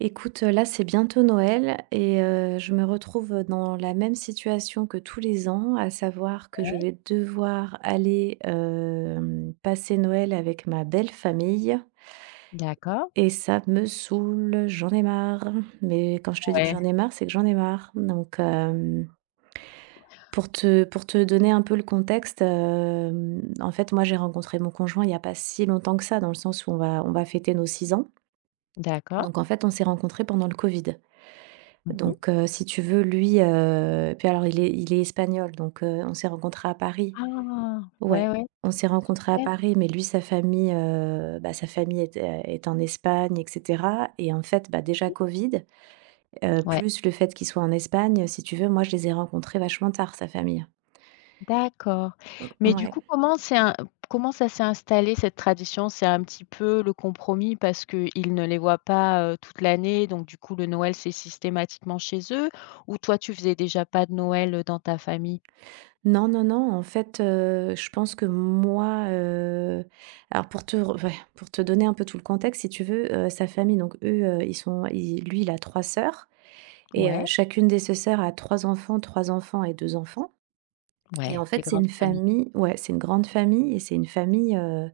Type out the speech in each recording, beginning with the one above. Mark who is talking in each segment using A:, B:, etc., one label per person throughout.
A: Écoute, là, c'est bientôt Noël et je me retrouve, dans la même situation que tous les ans, à savoir que je
B: Ouais,
A: vais devoir aller, passer Noël avec ma belle famille,
B: d'accord.
A: et ça me saoule, j'en ai marre. Mais quand je te dis que
B: Ouais.
A: j'en ai marre, c'est que j'en ai marre. Donc, pour te donner un peu le contexte, en fait, moi, j'ai rencontré mon conjoint il n'y a pas si longtemps que ça, dans le sens où on va fêter nos 6 ans.
B: D'accord.
A: Donc en fait, on s'est rencontrés pendant le covid.
B: Mmh mh.
A: Donc, si tu veux, lui, puis alors il est espagnol, donc, on s'est rencontrés à Paris.
B: Ah! Ouais,
A: Ouais,
B: ouais,
A: on s'est rencontrés à
B: super.
A: Paris, mais lui, sa famille, bah, sa famille est en Espagne et cetera. Et en fait, bah, déjà
B: Mmh.
A: Covid,
B: Ouais,
A: plus le fait qu'il soit en Espagne, si tu veux, moi, je les ai rencontrés vachement tard, sa famille.
B: d'accord. Mais du
A: Ouais.
B: coup, comment c'est un comment ça s'est installé cette tradition? C'est un petit peu le compromis parce qu'ils ne les voient pas, toute l'année, donc du coup, le Noël, c'est systématiquement chez eux? Ou toi, tu faisais déjà pas de Noël, dans ta famille?
A: Non, non, non, en fait, je pense que moi, alors pour te donner un peu tout le contexte, si tu veux, sa famille, donc eux, ils sont ils lui, il a 3 sœurs. Et
B: Ouais,
A: chacune des ses sœurs a 3 enfants et 2 enfants. Et en
B: ouais, des
A: fait, c'est
B: grandes
A: une
B: familles.
A: famille, ouais, c'est une grande famille, et c'est une famille, heu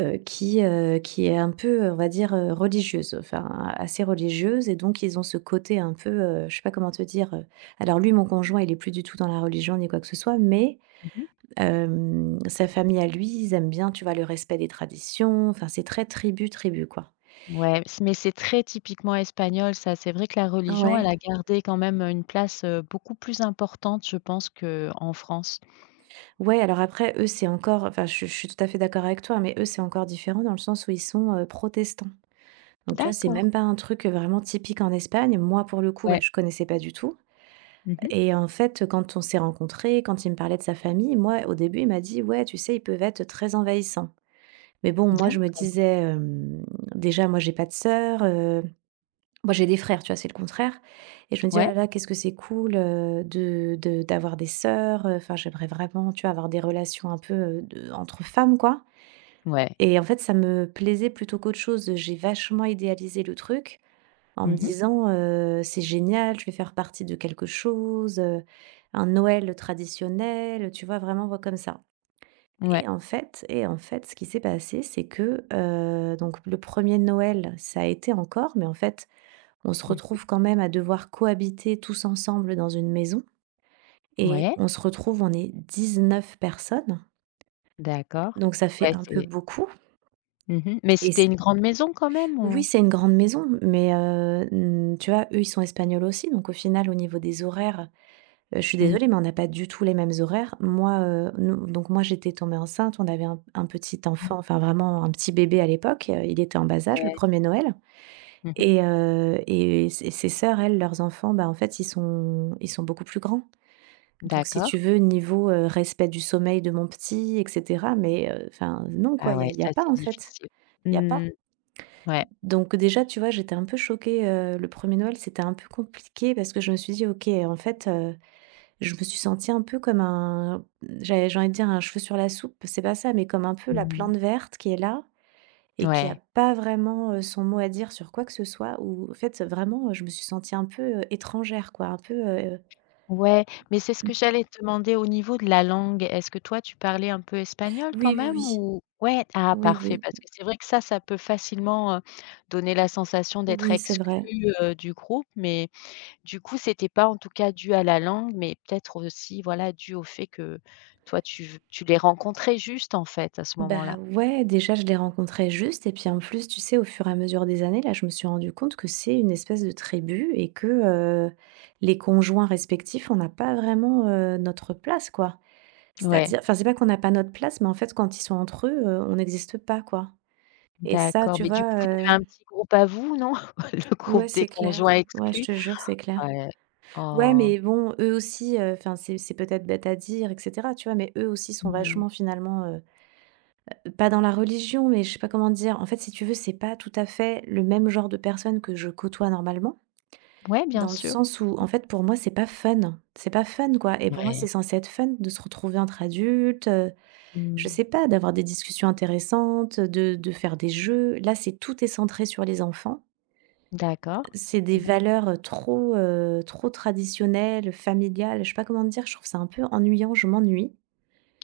A: heu, qui est un peu, on va dire, religieuse, enfin, assez religieuse, et donc ils ont ce côté un peu, je sais pas comment te dire. Alors lui, mon conjoint, il est plus du tout dans la religion ni quoi que ce soit, mais
B: Mmh mh.
A: sa famille à lui, ils aiment bien, tu vois, le respect des traditions, enfin, c'est très tribu, tribu, quoi.
B: Ouais, c mais c'est très typiquement espagnol ça. C'est vrai que la religion,
A: Ouais.
B: elle a gardé quand même, une place, beaucoup plus importante, je pense, qu'en France.
A: Ouais, alors après, eux, c'est encore, enfin, je suis tout à fait d'accord avec toi, mais eux, c'est encore différent dans le sens où ils sont, protestants. Donc tu vois, c'est
B: D'accord.
A: même pas un truc vraiment typique en Espagne. Moi, pour le coup, bah,
B: Ouais.
A: je connaissais pas du tout.
B: Mmh mh.
A: Et en fait, quand on s'est rencontrés, quand il me parlait de sa famille, moi, au début, il m'a dit: «Ouais, tu sais, ils peuvent être très envahissants». Mais bon, moi, je me disais, déjà, moi, j'ai pas de sœur. Moi, j'ai des frères, tu vois? C'est le contraire, et je me dis: «Oh là
B: Ouais,
A: là, qu'est-ce que c'est cool, de d'avoir des sœurs», enfin, j'aimerais vraiment, tu vois, avoir des relations un peu, de entre femmes, quoi.
B: ouais.
A: Et en fait, ça me plaisait plutôt qu'autre chose. J'ai vachement idéalisé le truc en me
B: Mmh.
A: disant, «C'est génial, je vais faire partie de quelque chose, un Noël traditionnel», tu vois? Vraiment, voit comme ça.
B: Ouais.
A: Et en fait, ce qui s'est passé, c'est que, donc le premier Noël, ça a été encore, mais en fait, on se
B: Mmh.
A: retrouve quand même à devoir cohabiter tous ensemble dans une maison, et
B: Ouais,
A: on se retrouve, on est 19 personnes,
B: d'accord.
A: donc ça fait
B: Ouais,
A: un peu
B: c'est
A: beaucoup.
B: mmh Mais
A: Et
B: c'était
A: c
B: une grande maison quand même
A: Oui,
B: ou?
A: c'est une grande maison, mais tu vois, eux, ils sont espagnols aussi, donc au final, au niveau des horaires, je suis
B: Mmh.
A: désolée, mais on n'a pas du tout les mêmes horaires. Moi, nous donc moi, j'étais tombée enceinte, on avait un petit enfant, enfin vraiment un petit bébé à l'époque, il était en bas âge, le
B: Ouais.
A: premier Noël.
B: Mmh.
A: Et ses sœurs, elles, leurs enfants, bah, en fait, ils sont beaucoup plus grands. Donc si
B: D'accord.
A: tu veux, niveau, respect du sommeil de mon petit et cetera, mais enfin non, quoi,
B: Ah
A: il y a
B: ouais,
A: y a
B: ça
A: pas,
B: c'est
A: en fait,
B: difficile.
A: il y a pas.
B: Mmh. Ouais.
A: Donc déjà, tu vois, j'étais un peu choquée, le premier Noël, c'était un peu compliqué parce que je me suis dit: «OK, en fait,» je me suis sentie un peu comme un j'avais j'ai envie de dire un cheveu sur la soupe, c'est pas ça, mais comme un peu la
B: Mmh.
A: plante verte qui est là et qui a
B: Ouais.
A: pas vraiment, son mot à dire sur quoi que ce soit, ou en fait, vraiment, je me suis sentie un peu, étrangère, quoi, un peu,
B: Ouais, mais c'est ce que j'allais te demander au niveau de la langue. Est-ce que toi, tu parlais un peu espagnol quand
A: oui, oui,
B: même
A: oui.
B: ou ouais, ah
A: Oui,
B: parfait,
A: oui.
B: parce que c'est vrai que ça peut facilement, donner la sensation d'être
A: Oui, c'est vrai.
B: exclu, du groupe, mais du coup, c'était pas en tout cas dû à la langue, mais peut-être aussi, voilà, dû au fait que toi, tu les rencontrais juste, en fait, à ce
A: Bah,
B: moment-là?
A: ouais, déjà, je les rencontrais juste. Et puis, en plus, tu sais, au fur et à mesure des années, là, je me suis rendu compte que c'est une espèce de tribu, et que, les conjoints respectifs, on n'a pas vraiment, notre place, quoi.
B: Ouais,
A: C'est-à-dire, enfin, c'est pas qu'on n'a pas notre place, mais en fait, quand ils sont entre eux, on n'existe pas, quoi. Et ça,
B: d'accord,
A: tu
B: mais du coup,
A: vois,
B: vous avez un petit groupe à vous, non? Le
A: ouais,
B: groupe des
A: c'est clair.
B: conjoints
A: Ouais, je
B: exclus?
A: te jure, c'est clair.
B: Ouais.
A: Ouais,
B: Oh.
A: mais bon, eux aussi, enfin, c'est peut-être bête à dire et cetera, tu vois? Mais eux aussi sont
B: Mmh.
A: vachement, finalement, pas dans la religion, mais je sais pas comment dire. En fait, si tu veux, c'est pas tout à fait le même genre de personne que je côtoie normalement,
B: Ouais, bien
A: dans le
B: sûr.
A: sens où, en fait, pour moi, c'est pas fun. C'est pas fun, quoi. Et pour moi,
B: Ouais.
A: c'est censé être fun de se retrouver entre adultes, je
B: Mmh.
A: sais pas, d'avoir des discussions intéressantes, de faire des jeux. Là, c'est tout est centré sur les enfants.
B: D'accord.
A: C'est des
B: Mmh mh.
A: valeurs trop, trop traditionnelles, familiales. Je sais pas comment te dire. Je trouve ça un peu ennuyant. Je m'ennuie.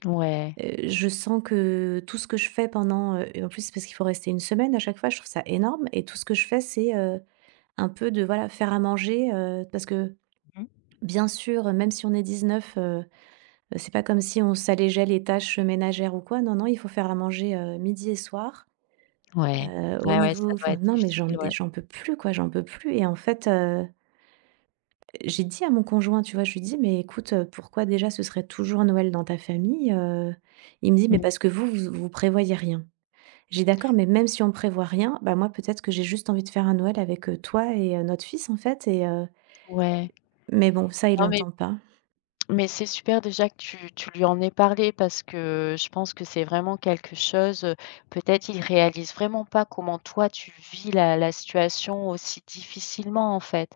B: Ouais.
A: Je sens que tout ce que je fais pendant, et en plus, c'est parce qu'il faut rester une semaine à chaque fois, je trouve ça énorme, et tout ce que je fais, c'est, un peu de, voilà, faire à manger, parce que
B: Mmh mh.
A: bien sûr, même si on est 19, c'est pas comme si on s'allégeait les tâches ménagères ou quoi. Non, non, il faut faire à manger, midi et soir,
B: Ouais.
A: au
B: Ouais, ouais, ça
A: niveau
B: doit
A: enfin,
B: être
A: non, mais
B: difficile, ouais.
A: j'en peux plus, quoi, j'en peux plus. Et en fait, j'ai dit à mon conjoint, tu vois? Je lui dis: «Mais écoute, pourquoi déjà ce serait toujours Noël dans ta famille?» Il me dit: «Mais
B: Mmh.
A: parce que vous, vous vous prévoyez rien». J'ai dit, d'accord, mais même si on prévoit rien, bah, moi, peut-être que j'ai juste envie de faire un Noël avec, toi et notre fils, en fait.
B: Ouais.
A: Mais bon, ça, il
B: Non, mais
A: l'entend pas.
B: mais c'est super déjà que tu lui en aies parlé parce que je pense que c'est vraiment quelque chose, peut-être il réalise vraiment pas comment toi tu vis la situation aussi difficilement, en fait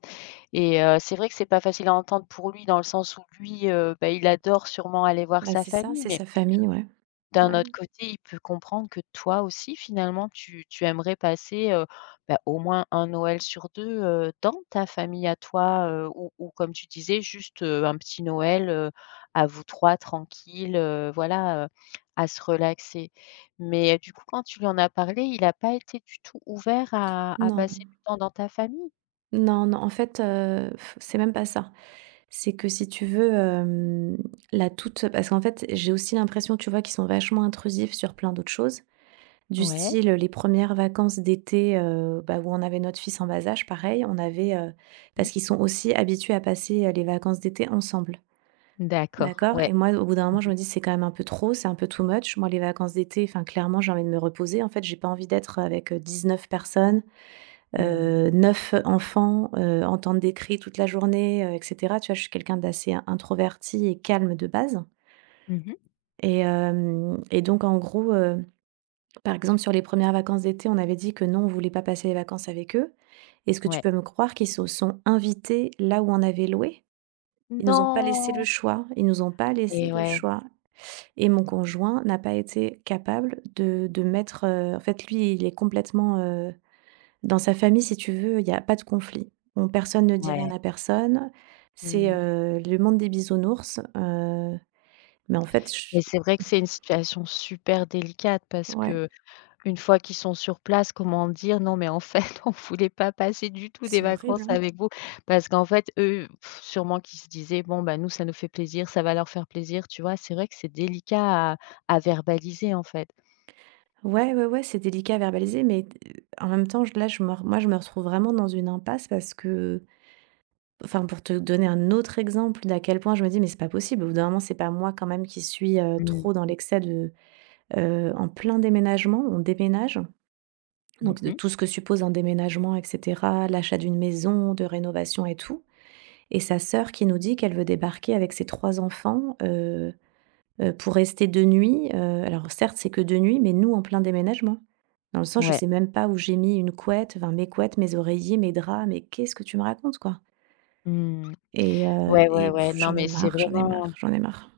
B: et c'est vrai que c'est pas facile à entendre pour lui dans le sens où lui, bah, il adore sûrement aller voir
A: Bah,
B: sa
A: c'est ça,
B: famille,
A: c'est
B: mais
A: sa famille, ouais.
B: D'un
A: Ouais.
B: autre côté, il peut comprendre que toi aussi finalement tu aimerais passer, bah, au moins un Noël sur 2 dans ta famille à toi, ou comme tu disais juste, un petit Noël, à vous 3 tranquilles, voilà, à se relaxer. Mais, du coup quand tu lui en as parlé, il a pas été du tout ouvert à passer
A: Non,
B: du temps dans ta famille?
A: non, non, en fait, c'est même pas ça. C'est que si tu veux, hem, la toute parce qu'en fait, j'ai aussi l'impression, tu vois, qu'ils sont vachement intrusifs sur plein d'autres choses. Du
B: Ouais.
A: style, les premières vacances d'été, bah, où on avait notre fils en bas âge, pareil,
B: Mmh.
A: parce qu'ils sont aussi habitués à passer, les vacances d'été ensemble.
B: D'accord.
A: D'accord.
B: Ouais.
A: Et moi, au bout d'un
B: Mmh
A: moment, je
B: mh.
A: me dis: «C'est quand même un peu trop, c'est un peu too much». Moi, les vacances d'été, enfin, clairement, j'ai envie de me reposer. En fait, j'ai pas envie d'être avec, 19 personnes,
B: Mmh.
A: 9 enfants, entendre des cris toute la journée, et cetera. Tu vois, je suis quelqu'un d'assez introverti et calme de base.
B: Mmh.
A: Et donc en gros, par exemple, sur les premières vacances d'été, on avait dit que non, on voulait pas passer les vacances avec eux. Est ce que tu
B: Ouais.
A: peux me croire qu'ils se sont invités là où on avait loué? Ils nous ont pas laissé le
B: Non!
A: choix, ils nous ont pas laissé
B: Et
A: le
B: ouais,
A: choix. Et mon conjoint n'a pas été capable de mettre, en fait, lui, il est complètement, dans sa famille, si tu veux, il y a pas de conflit. On Personne ne dit rien
B: ouais.
A: à personne. C'est,
B: Mmh.
A: le monde des bisounours, mais en fait, ch
B: Mais c'est vrai que c'est une situation super délicate parce
A: ouais,
B: que une fois qu'ils sont sur place, comment dire: «Non mais en fait, on voulait pas passer du tout des
A: c'est horrible,
B: vacances
A: hein.
B: avec vous». Parce qu'en fait, eux, pff, sûrement qu'ils se disaient: «Bon, bah, nous, ça nous fait plaisir, ça va leur faire plaisir», tu vois? C'est vrai que c'est délicat à verbaliser, en fait.
A: Ouais, ouais, ouais, c'est délicat à verbaliser, mais d en même temps, j là, je me re moi, je me retrouve vraiment dans une impasse, parce que, enfin, pour te donner un autre exemple d'à quel point je me dis: «Mais c'est pas possible, au bout d'un moment, c'est pas moi quand même qui suis,
B: Mmh.
A: trop dans l'excès de en plein déménagement, on déménage, donc de
B: Mmh.
A: tout ce que suppose un déménagement et cetera, l'achat d'une maison, de rénovation et tout. Et sa sœur qui nous dit qu'elle veut débarquer avec ses 3 enfants, pour rester 2 nuits, alors certes, c'est que 2 nuits, mais nous en plein déménagement. Dans le sens, je
B: Ouais.
A: sais même pas où j'ai mis une couette, enfin mes couettes, mes oreillers, mes draps, mais qu'est-ce que tu me racontes, quoi?
B: Mmh.
A: Et heu
B: Ouais, ouais,
A: et
B: ouais.
A: pff,
B: Non
A: j'en ai
B: mais
A: marre, j'en ai marre, j'en ai marre.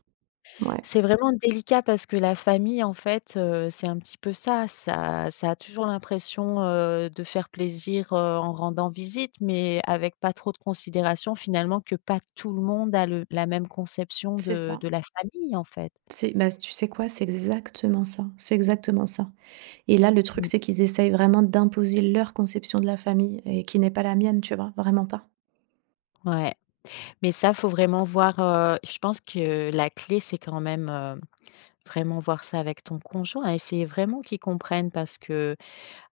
A: Ouais,
B: C'est vraiment délicat parce que la famille, en fait, c'est un petit peu ça. Ça a toujours l'impression, de faire plaisir, en rendant visite, mais avec pas trop de considération finalement que pas tout le monde a le la même conception
A: c'est ça.
B: de la famille, en fait.
A: C'est Bah, tu sais quoi? C'est exactement ça, c'est exactement ça. Et là, le truc,
B: Mmh.
A: c'est qu'ils essayent vraiment d'imposer leur conception de la famille, et qui n'est pas la mienne, tu vois? Vraiment pas.
B: Ouais, mais ça, faut vraiment voir, je pense que la clé, c'est quand même, vraiment voir ça avec ton conjoint. Essayer vraiment qu'il comprenne parce que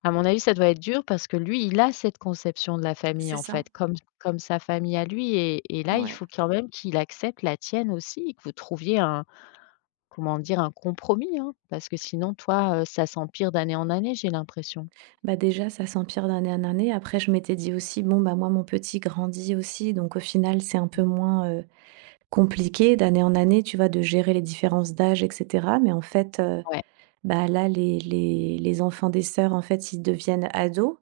B: À mon avis, ça doit être dur parce que lui, il a cette conception de la famille,
A: C'est
B: en
A: ça,
B: fait, comme Mmh. comme sa famille à lui et là, il
A: ouais.
B: faut quand même qu'il accepte la tienne aussi et que vous trouviez un comment dire? Un compromis, hein, parce que sinon, toi, ça s'empire d'année en année, j'ai l'impression.
A: Bah, déjà, ça s'empire d'année en année. Après, je m'étais dit aussi: «Bon, bah, moi, mon petit grandit aussi, donc au final, c'est un peu moins, compliqué d'année en année, tu vois, de gérer les différences d'âge et cetera». Mais en fait,
B: Ouais.
A: bah, là, les enfants des sœurs, en fait, ils deviennent ados.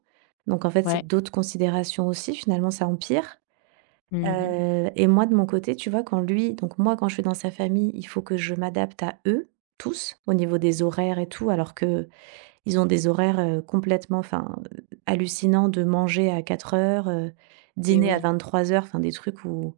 A: Donc en fait, c'est
B: Ouais.
A: d'autres considérations aussi, finalement, ça empire.
B: Mmh.
A: Moi de mon côté, tu vois, quand lui donc moi quand je vais dans sa famille, il faut que je m'adapte à eux, tous, au niveau des horaires et tout, alors que ils ont des horaires, complètement, enfin, hallucinants, de manger à 4h,
B: Et
A: dîner à
B: oui.
A: 23 heures, enfin des trucs où,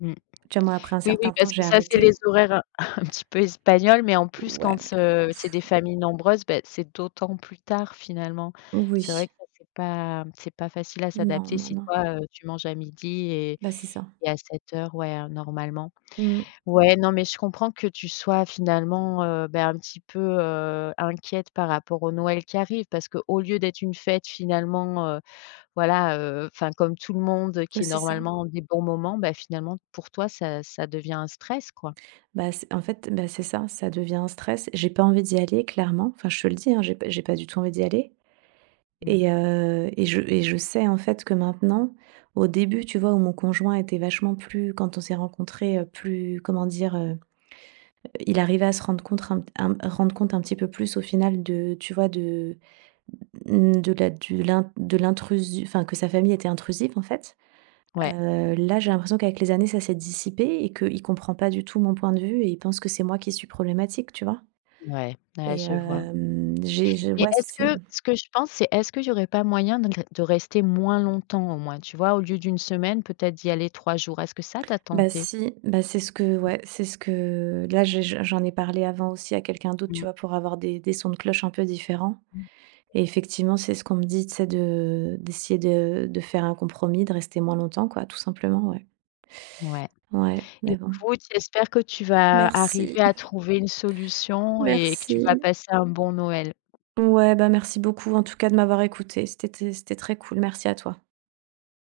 B: Mmh.
A: tu vois, moi, après un
B: Oui, oui,
A: certain temps,
B: parce que
A: j'ai
B: ça, c'est les
A: arrêté.
B: horaires un un petit peu espagnols, mais en plus,
A: Ouais,
B: quand,
A: mais
B: c'est des
A: Pff,
B: familles nombreuses, beh, c'est d'autant plus tard finalement. C'est vrai
A: oui,
B: que ça, c'est pas facile à
A: non,
B: s'adapter
A: non,
B: si
A: non.
B: toi, tu manges à midi et
A: Bah, c'est ça.
B: à 7 heures ouais, normalement.
A: Mmh,
B: Ouais, non, mais je comprends que tu sois finalement, bah, un petit peu, inquiète par rapport au Noël qui arrive parce qu'au lieu d'être une fête finalement, voilà, enfin comme tout le monde
A: ouais,
B: qui est
A: c'est ça.
B: normalement des bons moments, bah, finalement pour toi ça devient un stress quoi.
A: Bah, c'est En fait, bah, c'est ça, ça devient un stress. J'ai pas envie d'y aller, clairement, enfin je te le dis, hein, j'ai pas du tout envie d'y aller.
B: Mmh.
A: Et je sais, en fait, que maintenant, au début, tu vois, où mon conjoint était vachement plus, quand on s'est rencontrés, plus comment dire? Il arrivait à se rendre compte un petit peu plus au final de, tu vois, de, mmh, de la du l'in de l'intrusi enfin, que sa famille était intrusive, en fait.
B: Ouais,
A: Là, j'ai l'impression qu'avec les années, ça s'est dissipé, et qu'il comprend pas du tout mon point de vue, et il pense que c'est moi qui suis problématique, tu vois?
B: ouais, ouais,
A: Et
B: je vois.
A: hem, j'ai
B: Mais
A: ouais,
B: est-ce
A: c'est.
B: que ce que je pense, c'est est-ce qu'il y aurait pas moyen de rester moins longtemps au moins? Tu vois? Au lieu d'une semaine, peut-être d'y aller 3 jours. Est-ce que ça tu
A: Bah
B: tenté?
A: si, bah c'est ce que ouais, c'est ce que là j'ai j'en ai parlé avant aussi à quelqu'un d'autre, tu
B: Mmh
A: vois, pour avoir des sons de cloche un peu différents,
B: mh.
A: et effectivement, c'est ce qu'on me dit, c'est de d'essayer de faire un compromis, de rester moins longtemps, quoi, tout simplement, ouais.
B: Ouais.
A: Ouais, mais bon.
B: Écoute, j'espère que tu vas
A: Merci,
B: arriver à trouver une solution et que tu vas
A: merci.
B: passer un bon Noël.
A: Ouais, bah merci beaucoup en tout cas de m'avoir écoutée. C'était très cool. Merci à toi.